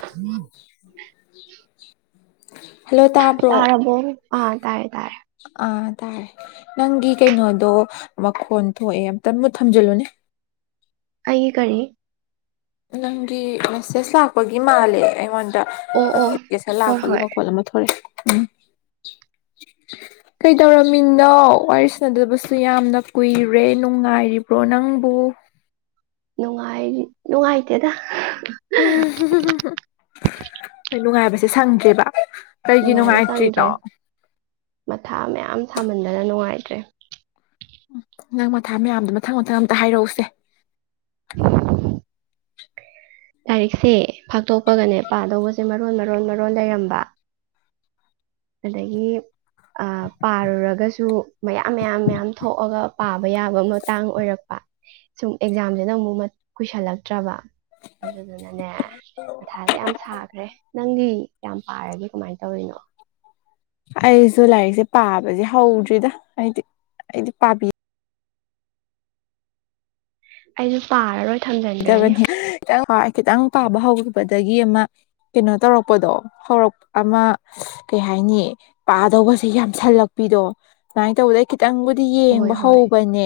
ꯎꯝ hello ꯇꯥꯕ꯭ꯔꯣ ꯇꯥꯔꯥꯔꯕꯣ ꯑꯥ ꯇꯥꯔꯦ ꯇꯥꯔꯦ ꯑꯥ ꯇꯥꯔꯦ ꯅꯪꯒꯤ ꯀꯩꯅꯣꯗꯣ ꯃꯈꯣꯟ ꯊꯣꯛꯑꯦ ꯑꯝꯇꯪ ꯃꯨꯠ ꯊꯝꯖꯤꯜꯂꯨꯅꯦ ꯑꯩꯌꯦ ꯀꯔꯤ ꯅꯪꯒꯤ ꯃꯦꯁꯦꯁ ꯂꯥꯛꯄꯒꯤ ꯃꯥꯜꯂꯦ ꯑꯩꯉꯣꯟꯗ ꯑꯣ ꯑꯣ ꯀꯦꯁꯔ ꯍꯣꯏ ꯂꯥꯛꯄꯒꯤ ꯍꯣꯏ ꯃꯈꯣꯜ ꯑꯃ ꯊꯣꯛꯂꯛꯑꯦ ꯎꯝ ꯀꯩꯗꯧꯔꯝꯃꯤꯅꯣ ꯋꯥꯔꯤ ꯁꯥꯟꯅꯗꯕꯁꯨ ꯌꯥꯝꯅ ꯀꯨꯏꯔꯦ ꯅꯨꯡꯉꯥꯏꯔꯤꯕ꯭ꯔꯣ ꯅꯪꯕꯨ ꯅꯨꯡꯉꯥꯏ ꯅꯨꯡꯉꯥꯏꯇꯦꯗ ꯎꯝ ꯍꯣꯏ ꯅꯨꯡꯉꯥꯏꯕꯁꯦ ꯁꯪꯗ꯭ꯔꯦꯕ ꯀꯩꯒꯤ ꯅꯨꯡꯉꯥꯏꯕ ꯆꯪꯗ꯭ꯔꯦ ꯅꯨꯡꯉꯥꯏꯇ꯭ꯔꯤꯅꯣ ꯃꯊꯥ ꯃꯌꯥꯝ ꯁꯥꯃꯟꯗꯅ ꯅꯨꯡꯉꯥꯏꯇ꯭ꯔꯦ ꯎꯝ ꯅꯪ ꯃꯊꯥ ꯃꯌꯥꯝꯗꯣ ꯃꯊꯪ ꯃꯊꯪ ꯑꯝꯇ ꯍꯥꯏꯔꯛꯎꯁꯦ ꯂꯥꯏꯔꯤꯛꯁꯦ ꯐꯥꯛꯇꯣꯛꯄꯒꯅꯦ ꯄꯥꯗꯧꯕꯁꯦ ꯃꯔꯣꯟ ꯃꯔꯣꯟ ꯃꯔꯣꯟ ꯂꯩꯔꯝꯕ ꯑꯗꯒꯤ ꯄꯥꯔꯨꯔꯒꯁꯨ ꯃꯌꯥꯝ ꯃꯌꯥꯝ ꯃꯌꯥꯝ ꯊꯣꯛꯑꯒ ꯄꯥꯕ ꯌꯥꯕ ꯃꯇꯥꯡ ꯑꯣꯏꯔꯛꯄ ꯁꯨꯝ ꯑꯦꯛꯖꯥꯝꯁꯤꯅ ꯑꯃꯨꯛ ꯀꯨꯏꯁꯜꯂꯛꯇ꯭ꯔꯕ ꯑꯗꯨꯗꯨꯅꯅꯦ ꯃꯊꯥꯁꯦ ꯌꯥꯝ ꯁꯥꯈ꯭ꯔꯦ ꯅꯪꯗꯤ ꯌꯥꯝ ꯄꯥꯔꯒꯦ ꯀꯃꯥꯏꯅ ꯇꯧꯔꯤꯅꯣ ꯑꯩꯁꯨ ꯂꯥꯏꯔꯤꯛꯁꯦ ꯄꯥꯕꯁꯦ ꯍꯧꯗ꯭ꯔꯤꯗ ꯑꯩꯗꯤ ꯑꯩꯗꯤ ꯄꯥꯕꯤ ꯑꯩꯁꯨ ꯄꯥꯔꯔꯣꯏ ꯊꯝꯖꯤꯟꯈ꯭ꯔꯅꯤ ꯄꯤꯗꯕꯅꯤ ꯈꯤꯇꯪ ꯍ ꯈꯤꯇꯪ ꯄꯥꯕ ꯍꯧꯈꯤꯕꯗꯒꯤ ꯑꯃ ꯀꯩꯅꯣ ꯇꯧꯔꯛꯄꯗꯣ ꯍꯧꯔꯛ ꯑꯃ ꯀꯩ ꯍꯥꯏꯅꯤ ꯄꯥꯗꯧꯕꯁꯦ ꯌꯥꯝꯁꯜꯂꯛꯄꯤꯗꯣ ꯁꯨꯃꯥꯏꯅ ꯇꯧꯕꯗ ꯈꯤꯇꯪꯕꯨꯗꯤ ꯍꯣꯏ ꯌꯦꯡꯕ ꯍꯣꯏ ꯍꯧꯕꯅꯦ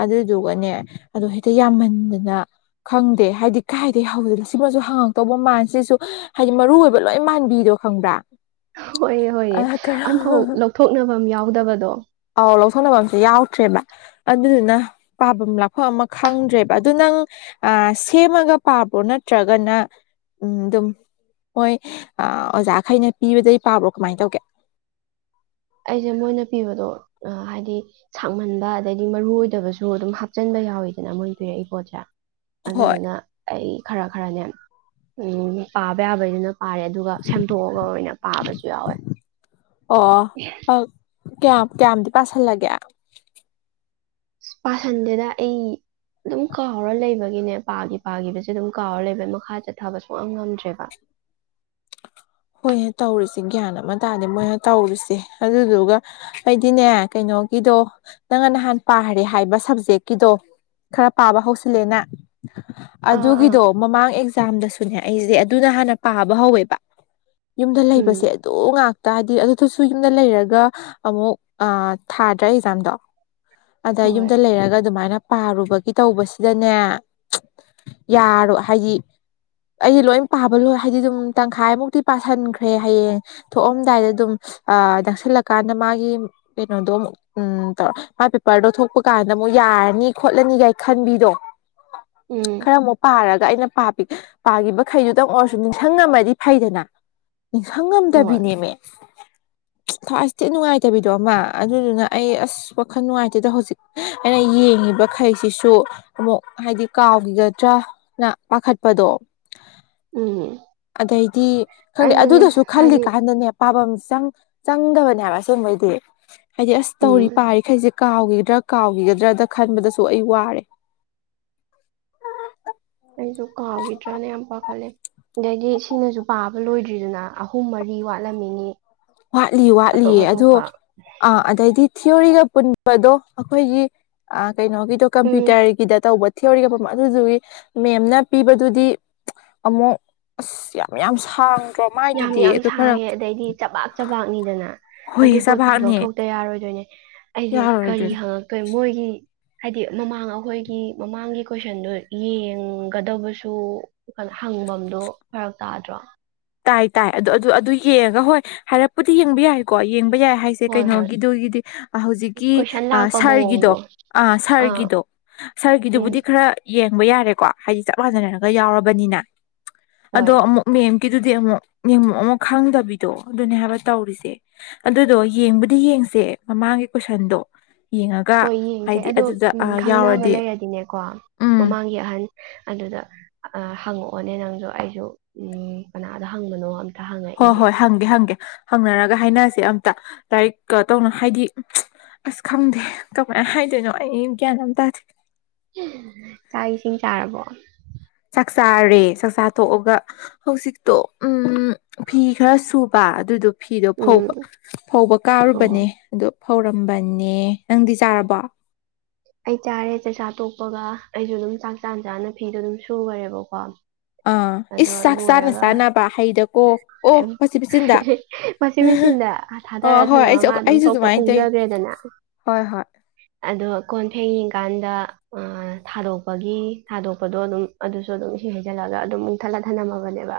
ꯑꯗꯨꯗꯨꯒꯅꯦ ꯑꯗꯨꯗ ꯍꯦꯛꯇ ꯌꯥꯝꯃꯟꯗꯅ ꯈꯪꯗꯦ ꯍꯥꯏꯗꯤ ꯀꯥꯏꯗꯒꯤꯩ ꯍꯧꯗꯦꯅ ꯁꯤꯃꯁꯨ ꯍꯪꯉꯛꯇꯧꯕ ꯃꯥꯟꯁꯤꯁꯨ ꯍꯥꯏꯗꯤ ꯃꯔꯨ ꯑꯣꯏꯕ ꯂꯣꯏ ꯃꯥꯟꯕꯤꯗꯣ ꯈꯪꯕ꯭ꯔꯥ ꯍꯣꯏꯑ ꯍꯣꯏꯌꯦ ꯑ ꯑꯃꯝꯐꯥꯎ ꯀꯔꯝ ꯂꯧꯊꯣꯛꯅꯕ ꯑꯃ ꯌꯥꯎꯗꯕꯗꯣ ꯑꯧ ꯂꯧꯊꯣꯛꯅꯕ ꯑꯝꯁꯦ ꯌꯥꯎꯗ꯭ꯔꯦꯕ ꯑꯗꯨꯗꯨꯅ ꯄꯥꯐꯝ ꯂꯥꯛꯐꯝ ꯑꯃ ꯈꯪꯗ꯭ꯔꯦꯕ ꯑꯗꯨ ꯅꯪ ꯑ ꯁꯦꯝꯃꯒ ꯄꯥꯕ꯭ꯔꯣ ꯅꯠꯇ꯭ꯔꯒꯅ ꯎꯝ ꯑꯗꯨꯝ ꯃꯣꯏ ꯑꯣꯖꯥꯈꯩꯅ ꯄꯤꯕꯗꯩ ꯄꯥꯕ꯭ꯔꯣ ꯀꯃꯥꯏꯅ ꯇꯧꯒꯦ ꯑꯩꯁꯦ ꯃꯣꯏꯅ ꯄꯤꯕꯗꯣ ꯍꯥꯏꯗꯤ ꯁꯥꯡꯃꯟꯕ ꯑꯗꯩꯗꯤ ꯃꯔꯨ ꯑꯣꯏꯗꯕꯁꯨ ꯑꯗꯨꯝ ꯍꯥꯞꯆꯟꯕ ꯌꯥꯎꯋꯤꯗꯅ ꯃꯣꯏ ꯄꯤꯔꯛꯏ ꯄꯣꯠꯁꯦ ꯍꯣꯏ ꯑꯗꯨꯗꯨꯅ ꯑꯩ ꯈꯔ ꯈꯔꯅꯦ ꯎꯝ ꯄꯥꯕ ꯌꯥꯕꯩꯗꯨꯅ ꯄꯥꯔꯦ ꯑꯗꯨꯒ ꯁꯦꯝꯗꯣꯛꯑꯒ ꯑꯣꯏꯅ ꯄꯥꯕꯁꯨ ꯌꯥꯎꯋꯦ ꯑꯣ ꯀꯌꯥꯝ ꯀꯌꯥꯝꯗꯤ ꯄꯥꯥꯁꯜꯂꯒꯦ ꯄꯁꯟꯗꯦꯗ ꯑꯩ ꯑꯗꯨꯝ ꯀꯥꯎꯔ ꯂꯩꯕꯒꯤꯅꯦ ꯄꯥꯒꯤ ꯄꯥꯈꯤꯕꯁꯦ ꯑꯗꯨꯝ ꯀꯥꯎꯔ ꯂꯩꯕ ꯃꯈꯥ ꯆꯠꯊꯕꯁꯨꯨꯡ ꯌꯥꯝ ꯉꯝꯗ꯭ꯔꯦꯕ ꯍꯣꯏꯅ ꯇꯧꯔꯤꯁꯦ ꯒ꯭ꯌꯥꯟ ꯑꯃ ꯇꯥꯔꯗꯤ ꯃꯣꯏꯅ ꯇꯧꯔꯤꯁꯦ ꯑꯗꯨꯗꯨꯒ ꯑꯩꯗꯤꯅꯦ ꯀꯩꯅꯣꯒꯤꯗꯣ ꯅꯪꯅ ꯅꯍꯥꯟ ꯄꯥꯈꯔꯦ ꯍꯥꯏꯕ ꯁꯕꯖꯦꯛꯀꯤꯗꯣ ꯈꯔ ꯄꯥꯕ ꯍꯧꯁꯤꯜꯂꯦꯅ ꯑꯥ ꯑꯥ ꯑꯗꯨꯒꯤꯗꯣ ꯃꯃꯥꯡ ꯑꯦꯛꯖꯥꯝꯗꯁꯨꯅꯦ ꯑꯩꯁꯤꯗꯤ ꯑꯗꯨꯅ ꯍꯥꯟꯅ ꯄꯥꯕ ꯍꯧꯋꯦꯕ ꯌꯨꯝꯗ ꯂꯩꯕꯁꯦ ꯎꯝ ꯑꯗꯨ ꯉꯥꯛꯇ ꯍꯥꯏꯗꯤ ꯑꯗꯨꯗꯨꯁꯨ ꯌꯨꯝꯗ ꯂꯩꯔꯒ ꯑꯃꯨꯛ ꯊꯥꯗ꯭ꯔꯥ ꯑꯦꯛꯖꯥꯝꯗꯣ ꯑꯗ ꯍꯣꯏ ꯌꯨꯝꯗ ꯂꯩꯔꯒ ꯑꯗꯨꯃꯥꯏꯅ ꯄꯥꯔꯨꯕꯒꯤ ꯇꯧꯕꯁꯤꯗꯅꯦ ꯌꯥꯔꯣ ꯍꯥꯏꯗꯤ ꯑꯩꯗꯤ ꯂꯣꯏ ꯄꯥꯕ ꯂꯣꯏ ꯍꯥꯏꯗꯤ ꯑꯗꯨꯝ ꯇꯪꯈꯥꯏꯃꯨꯛꯇꯤ ꯄꯥꯁꯟꯈ꯭ꯔꯦ ꯍꯌꯦꯡ ꯊꯣꯛꯑꯝꯗꯥꯏꯗ ꯑꯗꯨꯝ ꯅꯛꯁꯤꯜꯂꯛꯀꯥꯟꯗ ꯃꯥꯒꯤ ꯑꯩꯅꯣꯗꯣ ꯎꯝ ꯇꯧꯔ ꯃꯥ ꯄꯦꯄꯔꯗꯣ ꯊꯣꯛꯄ ꯀꯥꯟꯗ ꯑꯃꯨꯛ ꯌꯥꯔꯅꯤ ꯈꯣꯠꯂꯅꯤꯒꯥꯏ ꯈꯟꯕꯤꯗꯣ ꯎꯝ ꯈꯔ ꯑꯃꯨꯛ ꯄꯥꯔꯒ ꯑꯩꯅ ꯄꯥꯈꯤꯕꯈꯩꯗꯨꯗꯪ ꯑꯣꯏꯔꯁꯨ ꯅꯤꯡꯁꯤꯡꯉꯝꯃꯗꯤ ꯐꯩꯗꯅ ꯅꯤꯡꯁꯪ ꯍꯣꯏ ꯉꯝꯗꯕꯤꯅꯦꯃꯦ ꯊꯁꯇꯤ ꯅꯨꯡꯉꯥꯏꯇꯕꯤꯗꯣ ꯑꯃ ꯑꯗꯨꯗꯨꯅ ꯑꯩ ꯑꯁ ꯋꯥꯈꯜ ꯅꯨꯡꯉꯥꯏꯇꯦꯗ ꯍꯧꯖꯤꯛ ꯑꯩꯅ ꯌꯦꯡꯉꯤꯕꯈꯩꯁꯤꯁꯨ ꯑꯃꯨꯛ ꯍꯥꯏꯗꯤ ꯀꯥꯎꯈꯤꯒꯗ꯭ꯔꯥ ꯅ ꯄꯥꯈꯠꯄꯗꯣ ꯎꯝ ꯑꯗꯩꯗꯤ ꯈꯪꯗꯦ ꯑꯩꯁꯨꯅꯦ ꯑꯗꯨꯗꯁꯨ ꯈꯜꯂꯤ ꯍꯥꯏꯗꯤ ꯀꯥꯏ ꯑꯗꯅꯦ ꯄꯥꯐꯝ ꯆꯪꯗꯕꯅꯦꯕ ꯑꯁꯦꯡꯕꯩꯗꯤ ꯍꯥꯏꯗꯤ ꯑꯁ ꯇꯧꯔꯤ ꯎꯝ ꯄꯥꯔꯤ ꯈꯩꯖꯤ ꯀꯥꯎꯈꯤꯗ꯭ꯔꯥ ꯀꯥꯎꯈꯤꯒꯗ꯭ꯔꯗ ꯈꯟꯕꯗꯁꯨ ꯑꯩ ꯋꯥꯔꯦ ꯑꯩꯁꯨ ꯀꯍꯥꯎꯒꯤꯗ꯭ꯔꯥꯅ ꯌꯥꯞꯄꯥꯈꯠꯂ‌ꯦ ꯑꯗꯒꯤ ꯁꯤꯅꯁꯨ ꯄꯥꯕ ꯂꯣꯏꯗ꯭ꯔꯤꯗꯨꯅ ꯑꯍꯨꯝ ꯃꯔꯤ ꯋꯥꯠꯂꯝꯃꯤꯅꯤ ꯋꯥꯠꯂꯤ ꯑꯇꯣꯞ ꯋꯥꯠꯂꯤꯌꯦ ꯑꯗꯣ ꯑꯇꯣꯞꯄ ꯑ ꯑꯗꯩꯗꯤ ꯊꯤꯑꯣꯣꯔꯤꯒ ꯄꯨꯟꯕꯗꯣ ꯑꯩꯈꯣꯏꯒꯤ ꯑ ꯀꯩꯅꯣꯒꯤꯗꯣ ꯎꯝ ꯀꯝꯄ꯭ꯌꯨꯇꯔꯒꯤꯗ ꯇꯧꯕ ꯊꯤꯑꯣꯔꯤꯒꯞꯄ ꯑꯗꯨꯗꯨꯒꯤ ꯃꯦꯝꯅ ꯄꯤꯕꯗꯨꯗꯤ ꯑꯃꯨꯛ ꯑꯁ ꯌꯥꯝ ꯌꯥꯝ ꯁꯥꯡ ꯌꯥꯝ ꯌꯥꯝ ꯊꯥꯡꯉꯦ ꯑꯗꯩꯗꯤ ꯆꯕꯥꯛ ꯆꯕꯥꯛꯅꯤꯗꯅ ꯍꯣꯏ ꯑꯗꯨꯏ ꯄꯣꯠꯇꯨꯁꯨ ꯆꯕꯥꯛꯅꯦ ꯂꯧꯊꯣꯛꯇ ꯌꯥꯔꯣꯏꯗꯣꯏꯅꯦ ꯑꯩꯁꯦ ꯀꯔꯤ ꯌꯥꯔꯣꯏꯗ꯭ꯔꯤꯅꯦ ꯍꯡꯉꯛ ꯑꯩꯈꯣꯏ ꯃꯣꯏꯒꯤ ꯍꯥꯏꯗꯤ ꯃꯃꯥꯡ ꯑꯩꯈꯣꯏꯒꯤ ꯃꯃꯥꯡꯒꯤ ꯀꯣꯏꯁꯟꯗꯨꯣ ꯌꯦꯡꯒꯗꯕꯁꯨ ꯍꯪꯐꯝꯗꯨ ꯐꯔꯛ ꯇꯥꯗ꯭ꯔꯣ ꯇꯥꯏ ꯇꯥꯏ ꯑꯗꯨ ꯑꯗꯨ ꯑꯗꯨ ꯌꯦꯡꯉꯒ ꯍꯣꯏ ꯍꯥꯏꯔꯛꯄꯨꯗꯤ ꯌꯦꯡꯕ ꯌꯥꯏꯀꯣ ꯌꯦꯡꯕ ꯌꯥꯏ ꯍꯥꯏ ꯁꯦ ꯍꯣꯏ ꯍꯣꯏ ꯀꯩꯅꯣꯒꯤꯗꯨꯒꯤꯗꯤ ꯍꯧꯖꯤꯛꯀꯤ ꯀꯣꯏꯁꯟ ꯂꯥꯛꯄ ꯁꯥꯔꯒꯤꯗꯣ ꯃꯑꯣꯡꯗꯣ ꯑꯥ ꯁꯥꯔꯒꯤꯗꯣ ꯎꯝ ꯁꯥꯔꯒꯤꯗꯨꯕꯨꯗꯤ ꯈꯔ ꯌꯦꯡꯕ ꯌꯥꯔꯦꯀꯣ ꯍꯥꯏꯗꯤ ꯆꯞ ꯃꯥꯟꯅꯅꯔꯒ ꯌꯥꯎꯔꯕꯅꯤꯅ ꯍꯣꯏ ꯑꯗꯣ ꯑꯃꯨꯛ ꯃꯦꯝ ꯀꯤꯗꯨꯗꯤ ꯑꯃꯨꯛ ꯅꯤꯌꯨꯝ ꯑꯃꯨ ꯈꯪꯗꯕꯤꯗꯣ ꯑꯗꯨꯅꯦ ꯍꯥꯏꯕ ꯇꯧꯔꯤꯁꯦ ꯑꯗꯨꯗꯣ ꯌꯦꯡꯕꯨꯗꯤ ꯌꯦꯡꯁꯦ ꯃꯃꯥꯡꯒꯤ ꯀꯣꯏꯁꯟꯗꯣ ꯌꯦꯡꯉꯒ ꯍꯣꯏ ꯌꯦꯡꯁꯦ ꯍꯥꯏꯗꯤ ꯑꯗꯣ ꯑꯗꯨꯗ ꯎꯝ ꯈꯪꯅꯕ ꯌꯥꯎꯔꯗꯤ ꯂꯩꯔꯗꯤꯅꯦꯀꯣ ꯎꯝ ꯃꯃꯥꯡꯒꯤ ꯑꯍꯟ ꯑꯗꯨꯗ ꯍꯪꯉꯛꯑꯣꯅꯦ ꯅꯪꯁꯨ ꯑꯩꯁꯨ ꯎꯝ ꯀꯅꯥꯗꯣ ꯍꯪꯕꯅꯣ ꯑꯃ ꯍꯣꯏ ꯍꯣꯏ ꯍꯪꯒꯦ ꯍꯪꯒꯦ ꯍꯪꯅꯔꯒ ꯍꯥꯏꯅꯁꯦ ꯑꯝꯇ ꯂꯥꯏꯔꯤꯛ ꯀꯇꯧꯅ ꯍꯥꯏꯗꯤ ꯑꯁ ꯈꯪꯗꯦ ꯀꯃꯥꯏꯅ ꯍꯥꯏꯗꯣꯏꯅꯣ ꯑꯩ ꯒ꯭ꯌꯥꯟ ꯑꯃ ꯇꯥꯗꯦ ꯆꯥꯛ ꯏꯁꯤꯡ ꯆꯥꯔꯕꯣ ꯆꯥꯛꯆꯥꯥꯔꯦ ꯆꯥꯛꯆꯥ ꯇꯣꯛꯑꯒ ꯍꯧꯖꯤꯛꯇꯣ ꯎꯝ ꯐꯤ ꯈꯔ ꯁꯨꯕ ꯑꯗꯨꯗꯣ ꯐꯤꯗꯣ ꯎꯝ ꯐꯧꯕ ꯐꯧꯕ ꯑꯣ ꯀꯥꯔꯨꯕꯅꯦ ꯑꯗꯣ ꯐꯧꯔꯝꯕꯅꯦ ꯅꯪꯗꯤ ꯆꯥꯔꯕꯣ ꯑꯩ ꯆꯥꯔꯦ ꯆꯥꯛꯁꯥ ꯇꯣꯛꯄꯒ ꯑꯩꯁꯨ ꯑꯗꯨꯝ ꯆꯥꯛ ꯆꯥꯟ ꯆꯥꯅ ꯐꯤꯗꯣ ꯑꯗꯨꯝ ꯁꯨꯈꯔꯦꯕꯀꯣ ꯑꯥ ꯑꯗꯣ ꯏꯁ ꯆꯥꯛ ꯆꯥꯅ ꯆꯥꯅꯕ ꯍꯩꯗꯀꯣ ꯑꯣ ꯑꯩꯝ ꯋꯥꯆꯤꯟ ꯃꯦꯆꯤꯟꯗ ꯋꯥꯁꯤꯡ ꯃꯦꯆꯤꯟꯗ ꯑꯣ ꯊꯥꯗꯔ ꯍꯣꯏ ꯊꯅꯝꯃꯥ ꯑꯩꯁꯨ ꯃꯥ ꯑꯗꯨꯝ ꯑꯩꯁꯨ ꯊꯣꯛꯄ ꯑꯗꯨꯃꯥꯏꯅ ꯇꯧꯏ ꯎꯖꯈ꯭ꯔꯦꯗꯅ ꯍꯣꯏ ꯍꯣꯏ ꯑꯗꯣ ꯀꯣꯟ ꯐꯦꯡꯉꯤ ꯀꯥꯟꯗ ꯑꯥ ꯊꯥꯔꯣꯏꯄꯥꯟꯕꯤ ꯊꯥꯗꯣꯛꯄꯗꯣ ꯑꯗꯨꯝ ꯑꯗꯨꯁꯨ ꯑꯗꯨꯝ ꯏꯁꯤꯡ ꯍꯩꯖꯜꯂꯒ ꯑꯗꯨꯝ ꯃꯨꯛ ꯊꯠꯂ ꯊꯅꯝꯃꯕꯅꯦꯕ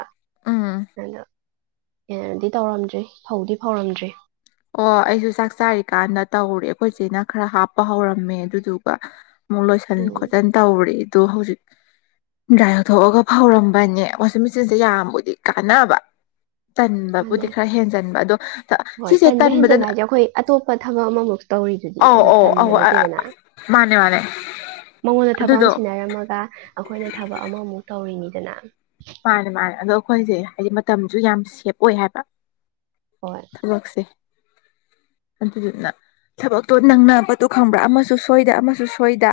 ꯎꯝ ꯑꯗꯣ ꯍꯦꯟꯅꯗꯤ ꯇꯧꯔꯝꯗ꯭ꯔꯤ ꯐꯧꯗꯤ ꯐꯧꯔꯝꯗ꯭ꯔꯤ ꯑꯣ ꯑꯩꯁꯨ ꯆꯥꯛ ꯆꯥꯔꯤꯀꯥꯟꯗ ꯇꯧꯔꯦ ꯑꯩꯈꯣꯏꯆꯦꯅ ꯈꯔ ꯍꯥꯞꯄ ꯍꯧꯔꯝꯃꯦ ꯑꯗꯨꯗꯨꯒ ꯑꯃꯨꯛ ꯂꯣꯏꯁꯟ ꯎꯝ ꯈꯣꯠꯆꯟ ꯇꯧꯔꯦ ꯑꯗꯨ ꯍꯧꯖꯤꯛ ꯗ꯭ꯔꯥꯏ ꯂꯧꯊꯣꯛꯑꯒ ꯐꯧꯔꯝꯕꯅꯦ ꯋꯥꯁꯤꯡ ꯃꯦꯆꯤꯟꯁꯦ ꯌꯥꯝꯕꯨꯗꯤ ꯀꯥꯟꯅꯕ ꯇꯟꯕꯕꯨꯗꯤ ꯀꯥꯟꯅꯩ ꯈꯔ ꯍꯦꯟꯖꯟꯕ ꯑꯗꯣ ꯍꯣꯏ ꯁꯤꯁꯦ ꯇꯟꯕ ꯍꯦꯟꯖꯟꯕ ꯇꯟꯕꯗꯅ ꯍꯥꯏꯁꯦ ꯑꯩꯈꯣꯏ ꯑꯇꯣꯞꯄ ꯊꯕꯛ ꯑꯃꯃꯨꯛꯁꯨ ꯇꯧꯔꯤꯗꯨꯗꯤ ꯑꯧ ꯑꯗꯣ ꯑꯧ ꯇꯟꯕ ꯑꯧ ꯅꯠꯇꯦꯗꯅ ꯃꯥꯅꯦ ꯃꯥꯅꯦ ꯃꯉꯣꯟꯗ ꯊꯕꯛ ꯑꯃ ꯑꯗꯨꯗꯣ ꯁꯤꯟꯅꯔꯝꯃꯒ ꯑꯩꯈꯣꯏꯅ ꯊꯕꯛ ꯑꯃꯃꯨꯛ ꯇꯧꯔꯤꯅꯤꯗꯅ ꯃꯥꯅꯦ ꯃꯥꯅꯦ ꯑꯗꯣ ꯑꯩꯈꯣꯏꯁꯦ ꯍꯥꯏꯗꯤ ꯃꯇꯝꯁꯨ ꯌꯥꯝ ꯁꯦꯞ ꯑꯣꯏ ꯍꯥꯏꯕ ꯍꯣꯏ ꯊꯕꯛꯁꯦ [inaudible] ꯑꯗꯨꯗꯨꯅ ꯊꯕꯛꯇꯣ ꯅꯪꯅꯥ ꯄꯠꯇꯨ ꯈꯪꯕ꯭ꯔꯥ ꯑꯃꯁꯨ ꯁꯣꯏꯗ ꯑꯃꯁꯨ ꯁꯣꯏꯗ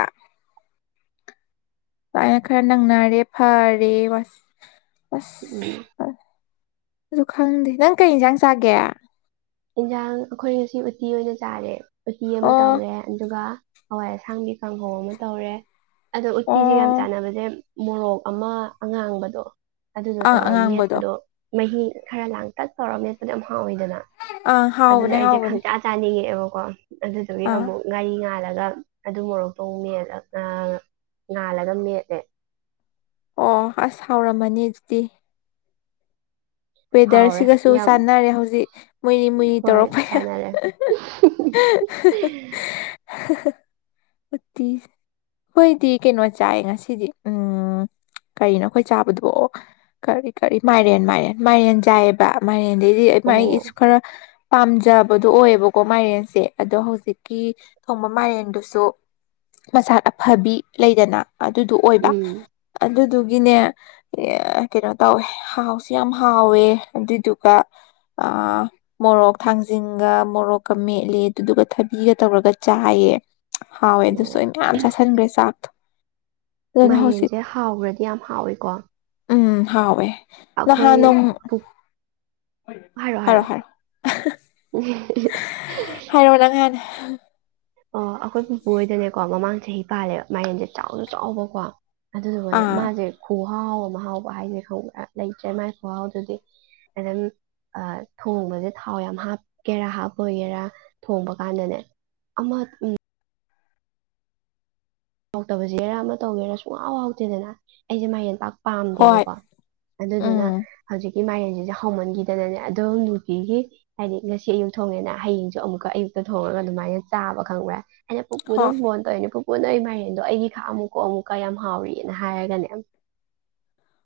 ꯗꯥꯏꯅꯥ ꯈꯔ ꯅꯪꯅꯔꯗꯤ ꯐꯔꯦ ꯋꯥꯁ ꯑꯁ ꯎꯝ ꯑꯗꯨ ꯈꯪꯗꯦ ꯅꯪ ꯀꯩ ꯏꯟꯁꯥꯡ ꯆꯥꯒꯦ ꯏꯟꯁꯥꯡ ꯑꯩꯈꯣꯏ ꯉꯁꯤ ꯎꯇꯤ ꯑꯣꯏꯅ ꯆꯥꯔꯦ ꯎꯇꯤ ꯑꯃ ꯑꯣ ꯇꯧꯔꯦ ꯑꯗꯨꯒ ꯍꯋꯥꯏ ꯑꯁꯥꯡꯕꯤ ꯀꯥꯡꯍꯧ ꯑꯃ ꯇꯧꯔꯦ ꯑꯗꯣ ꯎꯠꯇꯤꯁꯤꯒ ꯌꯥꯝ ꯑꯣ ꯆꯥꯟꯅꯕꯁꯦ ꯃꯣꯔꯣꯛ ꯑꯃ ꯑꯉꯥꯡꯕꯗꯣ ꯑꯗꯨꯗꯣ ꯑꯪ ꯇꯧꯔ ꯑꯉꯥꯡꯕꯗꯣ ꯃꯦꯠꯄꯗꯣ ꯃꯍꯤ ꯈꯔ ꯂꯥꯡꯇꯛ ꯇꯧꯔꯃꯦꯠꯄꯗꯨ ꯌꯥꯝ ꯍꯥꯎꯏꯗꯕ ꯑꯪ ꯑꯗꯨꯗ ꯍꯥꯎꯕꯅꯦ ꯑꯩꯁꯦ ꯍꯥꯎꯕꯅꯦ ꯈꯪꯆꯥ ꯆꯥꯅꯤꯡꯉꯦꯑꯦꯕꯀꯣ ꯑꯗꯨꯗꯨꯒꯤ ꯑꯥ ꯑꯃꯨꯛ ꯉꯥꯔꯤ ꯉꯥꯜꯂꯒ ꯑꯗꯨ ꯃꯣꯔꯣꯛꯇꯨ ꯑꯃꯨꯛ ꯃꯦꯠꯂ ꯉꯥꯜꯂ ꯉꯥꯜꯂꯒ ꯃꯦꯠꯂꯦ ꯑꯣ ꯑꯁ ꯍꯥꯎꯔꯝꯃꯅꯤ ꯑꯗꯨꯗꯤ ꯍꯥꯎꯔꯦ ꯋꯦꯗꯔꯁꯤꯒꯁꯨ ꯌꯥꯝ ꯆꯥꯟꯅꯔꯦ ꯍꯧꯖꯤꯛ ꯃꯨꯏꯔꯤ ꯃꯨꯏꯔꯤ ꯍꯣꯏ ꯇꯧꯔꯛꯄꯩꯔꯥ ꯆꯥꯟꯅꯔꯦ ꯎꯠꯇꯤꯖ ꯑꯩꯈꯣꯏꯗꯤ ꯀꯩꯅꯣ ꯆꯥꯏ ꯉꯁꯤꯗꯤ ꯎꯝ ꯀꯔꯤꯅꯣ ꯑꯩꯈꯣꯏ ꯆꯥꯕꯗꯨꯕꯨ ꯑꯣ ꯀꯔꯤ ꯀꯔꯤ ꯃꯥꯏꯔꯦꯟ ꯃꯥꯏꯔꯦꯟ ꯃꯥꯏꯔꯦꯟ ꯆꯥꯏꯑꯕ ꯃꯥꯏꯔꯦꯟꯗꯩꯗꯤ ꯑꯣ ꯃꯒꯤꯁꯨ ꯈꯔ ꯄꯥꯝꯖꯕꯗꯣ ꯑꯣꯏꯌꯦꯕꯀꯣ ꯃꯥꯏꯔꯦꯟꯁꯦ ꯑꯗꯣ ꯍꯧꯖꯤꯛꯀꯤ ꯊꯣꯡꯕ ꯃꯥꯏꯔꯦꯟꯗꯨꯁꯨ ꯃꯁꯥꯠ ꯑꯐꯕꯤ ꯂꯩꯗꯅ ꯑꯗꯨꯗꯣ ꯑꯣꯏꯕ ꯎꯝ ꯑꯗꯨꯗꯨꯒꯤꯅꯦ ꯀꯩꯅꯣ ꯇꯧꯋꯦ ꯍꯥꯎꯁꯤ ꯌꯥꯝ ꯍꯥꯎꯋꯦ ꯑꯗꯨꯗꯨꯒ ꯑ ꯃꯣꯔꯣꯛ ꯊꯥꯡꯖꯤꯡꯒ ꯃꯣꯔꯣꯛꯀ ꯃꯦꯠꯂꯦ ꯑꯗꯨꯗꯨꯒ ꯊꯕꯤꯒ ꯇꯧꯔꯒ ꯆꯥꯏꯌꯦ ꯍꯥꯎꯋꯦ ꯑꯗꯨꯁꯨ ꯑꯣ ꯑꯩ ꯃꯌꯥꯝ ꯆꯥꯁꯤꯟꯈ꯭ꯔꯦ ꯆꯥꯛꯊꯣ ꯃꯥꯏꯔꯦꯟꯁꯦ ꯍꯥꯎꯈ꯭ꯔꯗꯤ ꯌꯥꯝ ꯍꯥꯎꯏꯀꯣ ꯎꯝ ꯍꯥꯎꯋꯦ ꯍꯥ ꯅꯣꯡ ꯍꯔꯣ ꯍꯔꯣ ꯎ ꯍꯥꯏꯔꯣ ꯅꯪꯍꯥꯟꯅ ꯑꯣ ꯑꯩꯈꯣꯏ ꯄꯨꯄꯨ ꯍꯣꯏꯗꯅꯦꯀꯣ ꯃꯃꯥꯡ ꯆꯍꯤ ꯄꯥꯜꯂꯦꯕ ꯃꯥꯏꯔꯦꯟꯁꯦ ꯆꯥꯎꯅ ꯆꯥꯎꯕꯀꯣ ꯑꯗꯨꯗꯨꯕꯨꯅꯦ ꯑꯥ ꯃꯥꯁꯦ ꯈꯨꯍꯥꯎ ꯑꯃ ꯃꯍ ꯃꯍꯥꯎꯕ ꯍꯥꯏꯁꯦ ꯈꯪꯕ꯭ꯔꯥ ꯂꯩꯇ꯭ꯔꯦ ꯃꯥꯥꯏ ꯈꯨꯍꯥꯎꯗꯨꯗꯤ ꯑꯦ ꯊꯣꯡꯕꯁꯦ ꯊꯥꯎ ꯌꯥꯝ ꯍꯥꯞꯀꯦꯔꯥ ꯍꯥꯞꯄꯣꯏꯒꯦꯔꯥ ꯊꯣꯡꯕ ꯀꯥꯟꯗꯅꯦ ꯑ ꯍꯥꯎꯇꯕꯁꯦꯔꯥ ꯑꯃ ꯇꯧꯒꯦꯔꯥ ꯁꯨꯡꯍꯥꯎ ꯍꯥꯎꯇꯦꯗꯅ ꯑꯩꯁꯦ ꯃꯌꯦꯟ ꯄꯥꯛ ꯍꯣꯏ ꯄꯥꯝꯗꯦꯕꯀꯣ ꯑꯗꯨꯗꯨꯅ ꯎꯝ ꯍꯧꯖꯤꯛꯀꯤ ꯃꯥꯏꯔꯟꯁꯤꯁꯦ ꯍꯧꯥꯎꯃꯟꯈꯤꯗꯅꯅꯦ ꯑꯗꯣ ꯅꯨꯅꯨꯡꯇꯤꯒꯤ ꯍꯥꯏꯗꯤ ꯉꯁꯤ ꯑꯌꯨꯛ ꯊꯣꯡꯉꯦꯅ ꯍꯌꯦꯡꯁꯨ ꯑꯃꯨꯛꯀ ꯑꯌꯨꯛꯇ ꯊꯣꯡꯉꯒ ꯑꯗꯨꯃꯥꯏꯅ ꯆꯥꯕ ꯈꯪꯕ꯭ꯔꯦ ꯑꯩꯅ ꯄꯨꯄꯨꯗꯣꯝ ꯍꯣꯏ ꯕꯣꯟ ꯇꯧꯋꯦꯅꯦ ꯄꯨꯄꯨꯅ ꯑꯩ ꯃꯥꯏꯔꯦꯟꯗꯣ ꯑꯩꯒꯤ ꯈ ꯑꯃꯨꯛꯀꯣ ꯑꯃꯨꯛꯀ ꯌꯥꯝ ꯍꯥꯎꯔꯤꯑꯅ ꯍꯥꯏꯔꯒꯅꯦ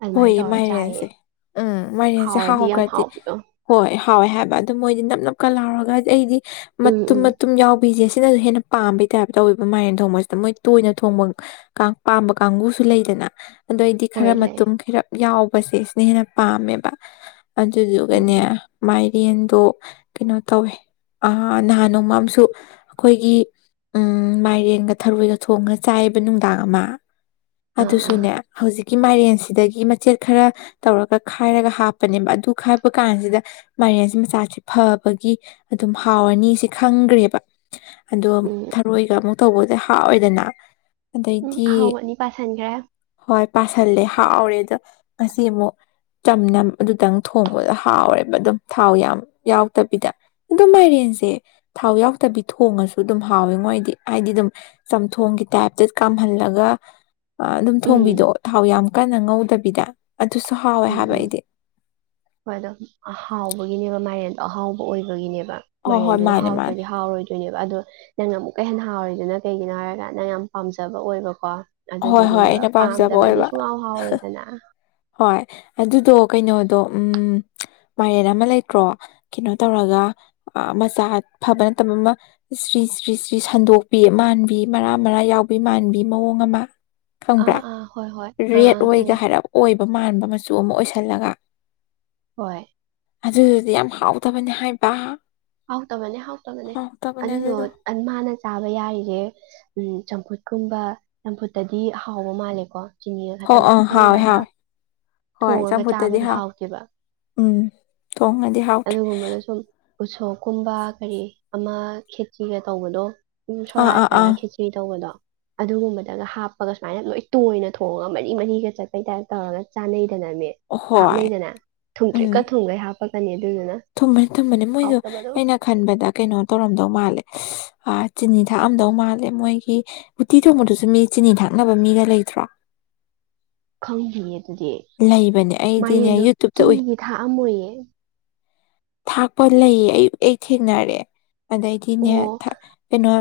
ꯑꯗꯨꯃꯥꯏꯅ ꯍꯣꯏꯌꯦ ꯇꯧꯔ ꯆꯥꯏꯌꯦ ꯃꯥꯏꯔꯦꯟꯁꯦ ꯎꯝ ꯃꯥꯏꯔꯦꯟꯁꯦ ꯍꯥꯎꯔꯗꯤ ꯌꯥꯝ ꯍꯥꯎꯈ꯭ꯔꯗꯤ ꯍꯥꯎꯕꯤꯗꯣ ꯍꯣꯏ ꯍꯥꯎꯋꯦ ꯍꯥꯏꯕ ꯑꯗꯨ ꯃꯣꯏꯗꯤ ꯅꯞ ꯅꯞꯀ ꯂꯥꯎꯔꯒꯗꯤ ꯑꯩꯗꯤ ꯎꯝ ꯃꯇꯨꯝ ꯎꯝ ꯃꯇꯨꯝ ꯌꯥꯎ ꯍꯨꯏꯁꯦ ꯁꯤꯅꯁꯨ ꯍꯦꯟꯅ ꯄꯥꯝꯕꯩ ꯇꯥꯏꯞ ꯇꯧꯋꯤꯕ ꯃꯥꯏꯔꯟ ꯊꯣꯡꯕꯁꯤꯗ ꯃꯣꯏ ꯇꯣꯏꯅ ꯊꯣꯡꯕ ꯄꯥꯝꯕ ꯀꯥꯡꯕꯨꯁꯨ ꯂꯩꯗꯅ ꯑꯗꯨꯗꯏꯗꯤ ꯈꯔ ꯍꯣꯏ ꯂꯩ ꯃꯇ ꯈꯈꯤꯔꯞ ꯌꯥꯎꯕꯁꯦ ꯁꯤꯅ ꯍꯦꯟꯅ ꯄꯥꯝꯃꯦꯕ ꯎꯝ ꯑꯗꯨꯗꯨꯒꯅꯦ ꯃꯥꯏꯔꯦꯟꯗꯣ ꯀꯩꯅꯣ ꯇꯧꯋꯦ ꯅꯍꯥꯟ ꯅꯣꯡꯃꯝꯨ ꯑꯩꯈꯣꯏꯒꯤ ꯎꯝ ꯃꯥꯏꯔꯦꯟꯒ ꯊꯔꯣꯏꯒ ꯊꯣꯡꯉ ꯆꯥꯏꯕ ꯅꯨꯡꯗꯥꯡ ꯑꯃ ꯑꯥ ꯑꯥ ꯑꯗꯨꯁꯨꯅꯦ ꯍꯧꯖꯤꯛꯀꯤ ꯃꯥꯏꯔꯦꯟꯁꯦ ꯁꯤꯗꯒꯤ ꯃꯆꯦꯠ ꯈꯔ ꯇꯧꯔꯒ ꯈꯥꯏꯔꯒ ꯍꯥꯞꯄꯅꯦꯕ ꯑꯗꯨ ꯈꯥꯏꯕ ꯀꯥꯟꯁꯤꯗ ꯃꯥꯏꯔꯦꯟꯁꯤ ꯃꯆꯥꯁꯤꯦ ꯐꯕꯒꯤ ꯑꯗꯨꯝ ꯍꯥꯎꯔꯅꯤ ꯁꯤ ꯈꯪꯈ꯭ꯔꯦꯕ ꯑꯗꯣ ꯎꯝ ꯊꯔꯣꯏꯒ ꯑꯃꯨꯛ ꯇꯧꯕꯁꯦ ꯍꯥꯥꯎꯋꯤꯏꯗꯅ ꯎꯝ ꯑꯗꯩꯗꯤ ꯑꯍꯥꯎꯕ ꯑꯅꯤ ꯄꯥꯁꯟꯈ꯭ꯔꯦ ꯍꯣꯏ ꯄꯁꯤꯜꯂꯦ ꯍꯥꯎꯔꯦ ꯑꯗꯣ ꯉꯁꯤ ꯑꯃꯨꯛ ꯆꯝꯅ ꯑꯗꯨꯗꯪ ꯊꯣꯡꯕꯗ ꯍꯥꯎꯔꯦꯕ ꯑꯗꯨꯝ ꯊꯥꯎ ꯌꯥꯝ ꯌꯥꯎꯗꯕꯤꯗ ꯑꯗꯨꯝ ꯃꯥꯏꯔꯦꯟꯁꯦ ꯊꯥꯎ ꯌꯥꯎꯗꯕꯤ ꯊꯣꯡꯉꯁꯨ ꯑꯗꯨꯝ ꯍꯥꯎꯋꯦ ꯃꯣꯏꯗꯤ ꯍꯥꯏꯗꯤ ꯑꯗꯨꯝ ꯆꯝꯊꯣꯡꯒꯤ ꯇꯥꯏꯞꯇ ꯀꯥꯝꯍꯜꯂꯒ ꯑꯗꯨꯝ ꯊꯣꯡꯕꯤꯗꯣ ꯎꯝ ꯊꯥꯎ ꯌꯥꯝ ꯀꯟꯅ ꯉꯧꯗꯕꯤꯗ ꯑꯗꯨꯁꯨ ꯍꯥꯎꯋꯦ ꯎꯝ ꯍꯥꯏꯕ ꯎꯝ ꯑꯩꯗꯤ ꯍꯣꯏ ꯑꯗꯣ ꯑꯍꯥꯎꯕꯒꯤꯅꯦꯕ ꯃꯥꯏꯔꯦꯟꯗꯣ ꯑꯍꯥꯎꯕ ꯑꯣꯏꯕꯒꯤꯅꯦꯕ ꯍꯣꯏ ꯍꯣꯏ ꯃꯥꯏꯔꯦꯟꯗꯨꯅ ꯃꯥꯅꯦ ꯃꯥꯅꯦ ꯍꯥꯎꯇ꯭ꯔꯗꯤ ꯍꯥꯎꯔꯣꯏꯗꯣꯏ ꯑꯗꯣ ꯅꯪꯅ ꯑꯃꯨꯛꯀ ꯍꯦꯟꯅ ꯍꯥꯎꯔꯤꯗꯨꯅ ꯀꯩꯒꯤꯅꯣ ꯍꯥꯏꯔꯒ ꯅꯪ ꯌꯥꯝꯅ ꯄꯥꯝꯖꯕ ꯑꯣꯏꯕꯀꯣ ꯍꯣꯏ ꯍꯣꯏ ꯑꯗꯨꯗꯨꯒꯤꯅꯦꯕ ꯑꯩꯅ ꯄꯥꯝꯖꯕ ꯄꯥꯝꯗꯕꯗꯤ ꯑꯣꯏꯕ ꯁꯨꯡꯍꯥꯎ ꯍꯥꯎꯋꯦꯗꯅ ꯍꯣꯏ ꯑꯗꯨꯗꯣ ꯀꯩꯅꯣꯗꯣ ꯎꯝ ꯃꯥꯏꯔꯦꯟ ꯑꯃ ꯂꯩꯇ꯭ꯔꯣ ꯀꯩꯅꯣ ꯇꯧꯔꯒ ꯃꯆꯥ ꯐꯕ ꯅꯠꯇꯕ ꯑꯃ ꯁ꯭ꯔꯤ ꯁ꯭ꯔꯤ ꯁ꯭ꯔꯤ ꯁꯟꯗꯣꯛꯄꯤ ꯃꯥꯟꯕꯤ ꯃꯔꯥ ꯃꯔꯥ ꯌꯥꯎꯕꯤ ꯃꯥꯟꯕꯤ ꯃꯑꯣꯡ ꯑꯃ ꯈꯪꯕ꯭ꯔꯥ ꯑꯥ ꯑꯥ ꯍꯣꯏ ꯍꯣꯏ ꯑꯥ ꯔꯦꯠ ꯑꯥ ꯑꯣꯏꯒ ꯈꯪꯉꯦ ꯍꯥꯏꯔꯧ ꯑꯣꯏꯕ ꯃꯥꯟꯕ ꯃꯆꯨ ꯑꯃ ꯑꯣꯏꯁꯜꯂꯒ ꯍꯣꯏ ꯑꯗꯨꯗꯨꯗꯤ ꯌꯥꯝ ꯍꯥꯎꯗꯕꯅꯤ ꯍꯥꯏꯕ ꯍꯥꯎꯇꯕꯅꯦ ꯍꯥꯎꯇꯕꯅꯦ ꯑꯗꯨꯗꯣ ꯃꯥꯅ ꯆꯥꯕ ꯌꯥꯔꯤꯖꯦ ꯎꯝ ꯆꯝꯐꯨꯠꯀꯨꯝꯕ ꯆꯝꯐꯨꯠꯇꯗꯤ ꯑꯍꯥꯎꯕ ꯃꯥꯜꯂꯦꯀꯣ ꯆꯤꯅꯤꯒ ꯍꯣ ꯈꯛꯇꯪ ꯑꯥ ꯍꯥꯎꯋꯦ ꯊꯥꯞꯆꯟꯈ꯭ꯔꯒ ꯍꯥꯎꯋꯦ ꯍꯣꯏ ꯊꯣꯡꯉꯒ ꯆꯝꯐꯨꯠꯇꯗꯤ ꯆꯥꯕꯗꯤ ꯍꯥꯎꯋꯦ ꯍꯥꯎꯇꯦꯕ ꯎꯝ ꯊꯣꯡꯉꯗꯤ ꯍꯥꯎꯇ꯭ꯔꯦ ꯑꯗꯨꯒꯨꯝꯕꯗ ꯁꯨꯝ ꯎꯁꯣꯛꯀꯨꯝꯕ ꯀꯔꯤ ꯑꯃ ꯈꯦꯠꯆꯤꯢ ꯇꯧꯕꯗꯣ ꯑꯥ ꯑꯥ ꯑꯥ ꯁꯣꯔꯥꯠꯇꯔꯥ ꯈꯦꯠꯆ ꯀꯩ ꯇꯧꯕꯗꯣ ꯑꯗꯨꯒꯨꯝꯕꯗꯒ ꯍꯥꯞꯄꯒ ꯁꯨꯃꯥꯏꯅ ꯌꯥꯝ ꯂꯣꯏ ꯇꯣꯏꯅ ꯊꯣꯡꯉꯒ ꯃꯔꯤ ꯃꯔꯤꯒ ꯆꯠꯄꯩ ꯇꯥꯏꯞ ꯇꯧꯔꯒ ꯆꯥꯟꯅꯩꯗꯅꯅꯦ ꯍꯣꯏ ꯍꯥꯞꯅꯩꯗꯅ ꯎꯝ ꯊꯨꯝꯗ꯭ꯔꯤꯛꯀ ꯊꯨꯝꯒꯩ ꯍꯥꯞꯄꯀꯅꯤ ꯑꯗꯨꯗꯨꯅ ꯊꯨꯝꯃꯅꯤ ꯊꯨꯝꯃꯅꯦ ꯃꯣꯏꯗꯣ ꯍꯥꯎꯇꯕꯗꯣ ꯑꯩꯅ ꯈꯟꯕꯗ ꯀꯩꯅꯣ ꯇꯧꯔꯝꯗꯧ ꯃꯥꯜꯂꯦ ꯆꯤꯅꯤ ꯊꯥꯛꯑꯝꯗꯧ ꯃꯥꯜꯂꯦ ꯃꯣꯏꯒꯤ ꯎꯇꯤ ꯊꯣꯡꯕꯗꯨꯁꯨ ꯃꯤ ꯆꯤꯅꯤ ꯊꯛꯅꯕ ꯃꯤꯒ ꯂꯩꯇ꯭ꯔꯣ ꯈꯪꯗꯌꯦ ꯑꯗꯨꯗꯤ ꯂꯩꯕꯅꯦ ꯑꯩꯗꯤꯅꯦ ꯃꯥꯢꯌꯦꯟꯗꯣ ꯌꯨꯇ꯭ꯌꯨꯕꯇ ꯎꯏ ꯆꯤꯅꯤꯗꯤ ꯊꯥꯛ ꯑꯃꯣꯏꯌꯦ ꯊꯥꯛꯄ ꯂꯩꯌꯦ ꯑꯩ ꯑꯩ ꯊꯦꯡꯅꯔꯦ ꯑꯗꯩꯗꯤꯅꯦ ꯑꯣ ꯀꯩꯅꯣ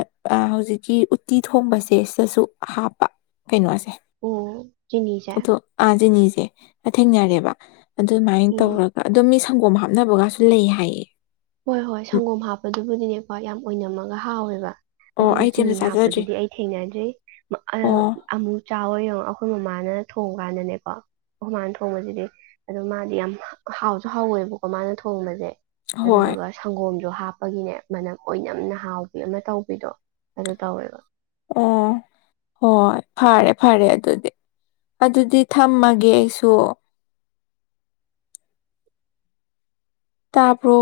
ꯍꯧꯖꯤꯛꯀꯤ ꯎꯠꯇꯤ ꯊꯣꯡꯕꯁꯦ ꯁꯤꯗꯁꯨ ꯍꯥꯞꯄ ꯀꯩꯅꯣꯁꯦ ꯑꯣ ꯆꯤꯅꯤꯖꯦ ꯑꯗꯣ ꯆꯤꯅꯤꯁꯦ ꯊꯦꯡꯅꯔꯦꯕ ꯑꯗꯨꯃꯥꯏꯅ ꯎꯝ ꯇꯧꯔꯒ ꯑꯗꯣ ꯃꯤ ꯁꯪꯒꯣꯝ ꯍꯥꯞꯅꯕꯒꯁꯨ ꯂꯩ ꯍꯥꯏꯌꯦ ꯍꯣꯏ ꯍꯣꯏ ꯁꯪꯒꯣꯝ ꯍꯥꯞꯄꯗꯨꯕꯨꯗꯤꯅꯦꯀꯣ ꯌꯥꯝ ꯑꯣꯏꯅꯝꯃꯒ ꯍꯥꯎꯋꯦꯕ ꯑꯣ ꯑꯗꯨꯒ ꯑꯩꯗꯤ ꯑꯝꯇ ꯆꯤꯅꯤ ꯆꯥꯖꯗ꯭ꯔꯤ ꯍꯥꯞꯄꯗꯨꯗꯤ ꯑꯩ ꯊꯦꯡꯅꯗ꯭ꯔꯤ ꯑꯣ ꯑꯃꯨꯛ ꯆꯥꯎꯋ ꯌꯦꯡꯉꯣ ꯑꯩꯈꯣꯏ ꯃꯃꯥꯅ ꯊꯣꯡ ꯀꯥꯟꯗꯅꯦꯀꯣ ꯑꯩꯈꯣꯏ ꯃꯥꯅ ꯊꯣꯡꯕꯁꯤꯗꯤ ꯑꯗꯣ ꯃꯥꯗꯤ ꯌꯥꯝ ꯍꯥꯎꯁꯨ ꯍꯥꯎꯋꯦꯕꯀꯣ ꯃꯥꯅ ꯊꯣꯡꯕꯁꯦ ꯍꯣꯏ ꯑꯗꯨꯗꯨꯒ ꯁꯪꯒꯣꯝꯁꯨ ꯍꯥꯞꯄꯒꯤꯅꯦ ꯃꯅꯝ ꯑꯣꯏꯅꯝꯅ ꯍꯥꯎꯕꯤ ꯑꯃ ꯇꯧꯕꯤꯗꯣ ꯑꯗꯨ ꯇꯧꯋꯦꯕ ꯑꯣ ꯍꯣꯏ ꯐꯔꯦ ꯐꯔꯦ ꯑꯗꯨꯗꯤ ꯑꯗꯨꯗꯤ ꯊꯝꯃꯒꯦ ꯑꯩꯁꯨ ꯇꯥꯕ꯭ꯔꯣ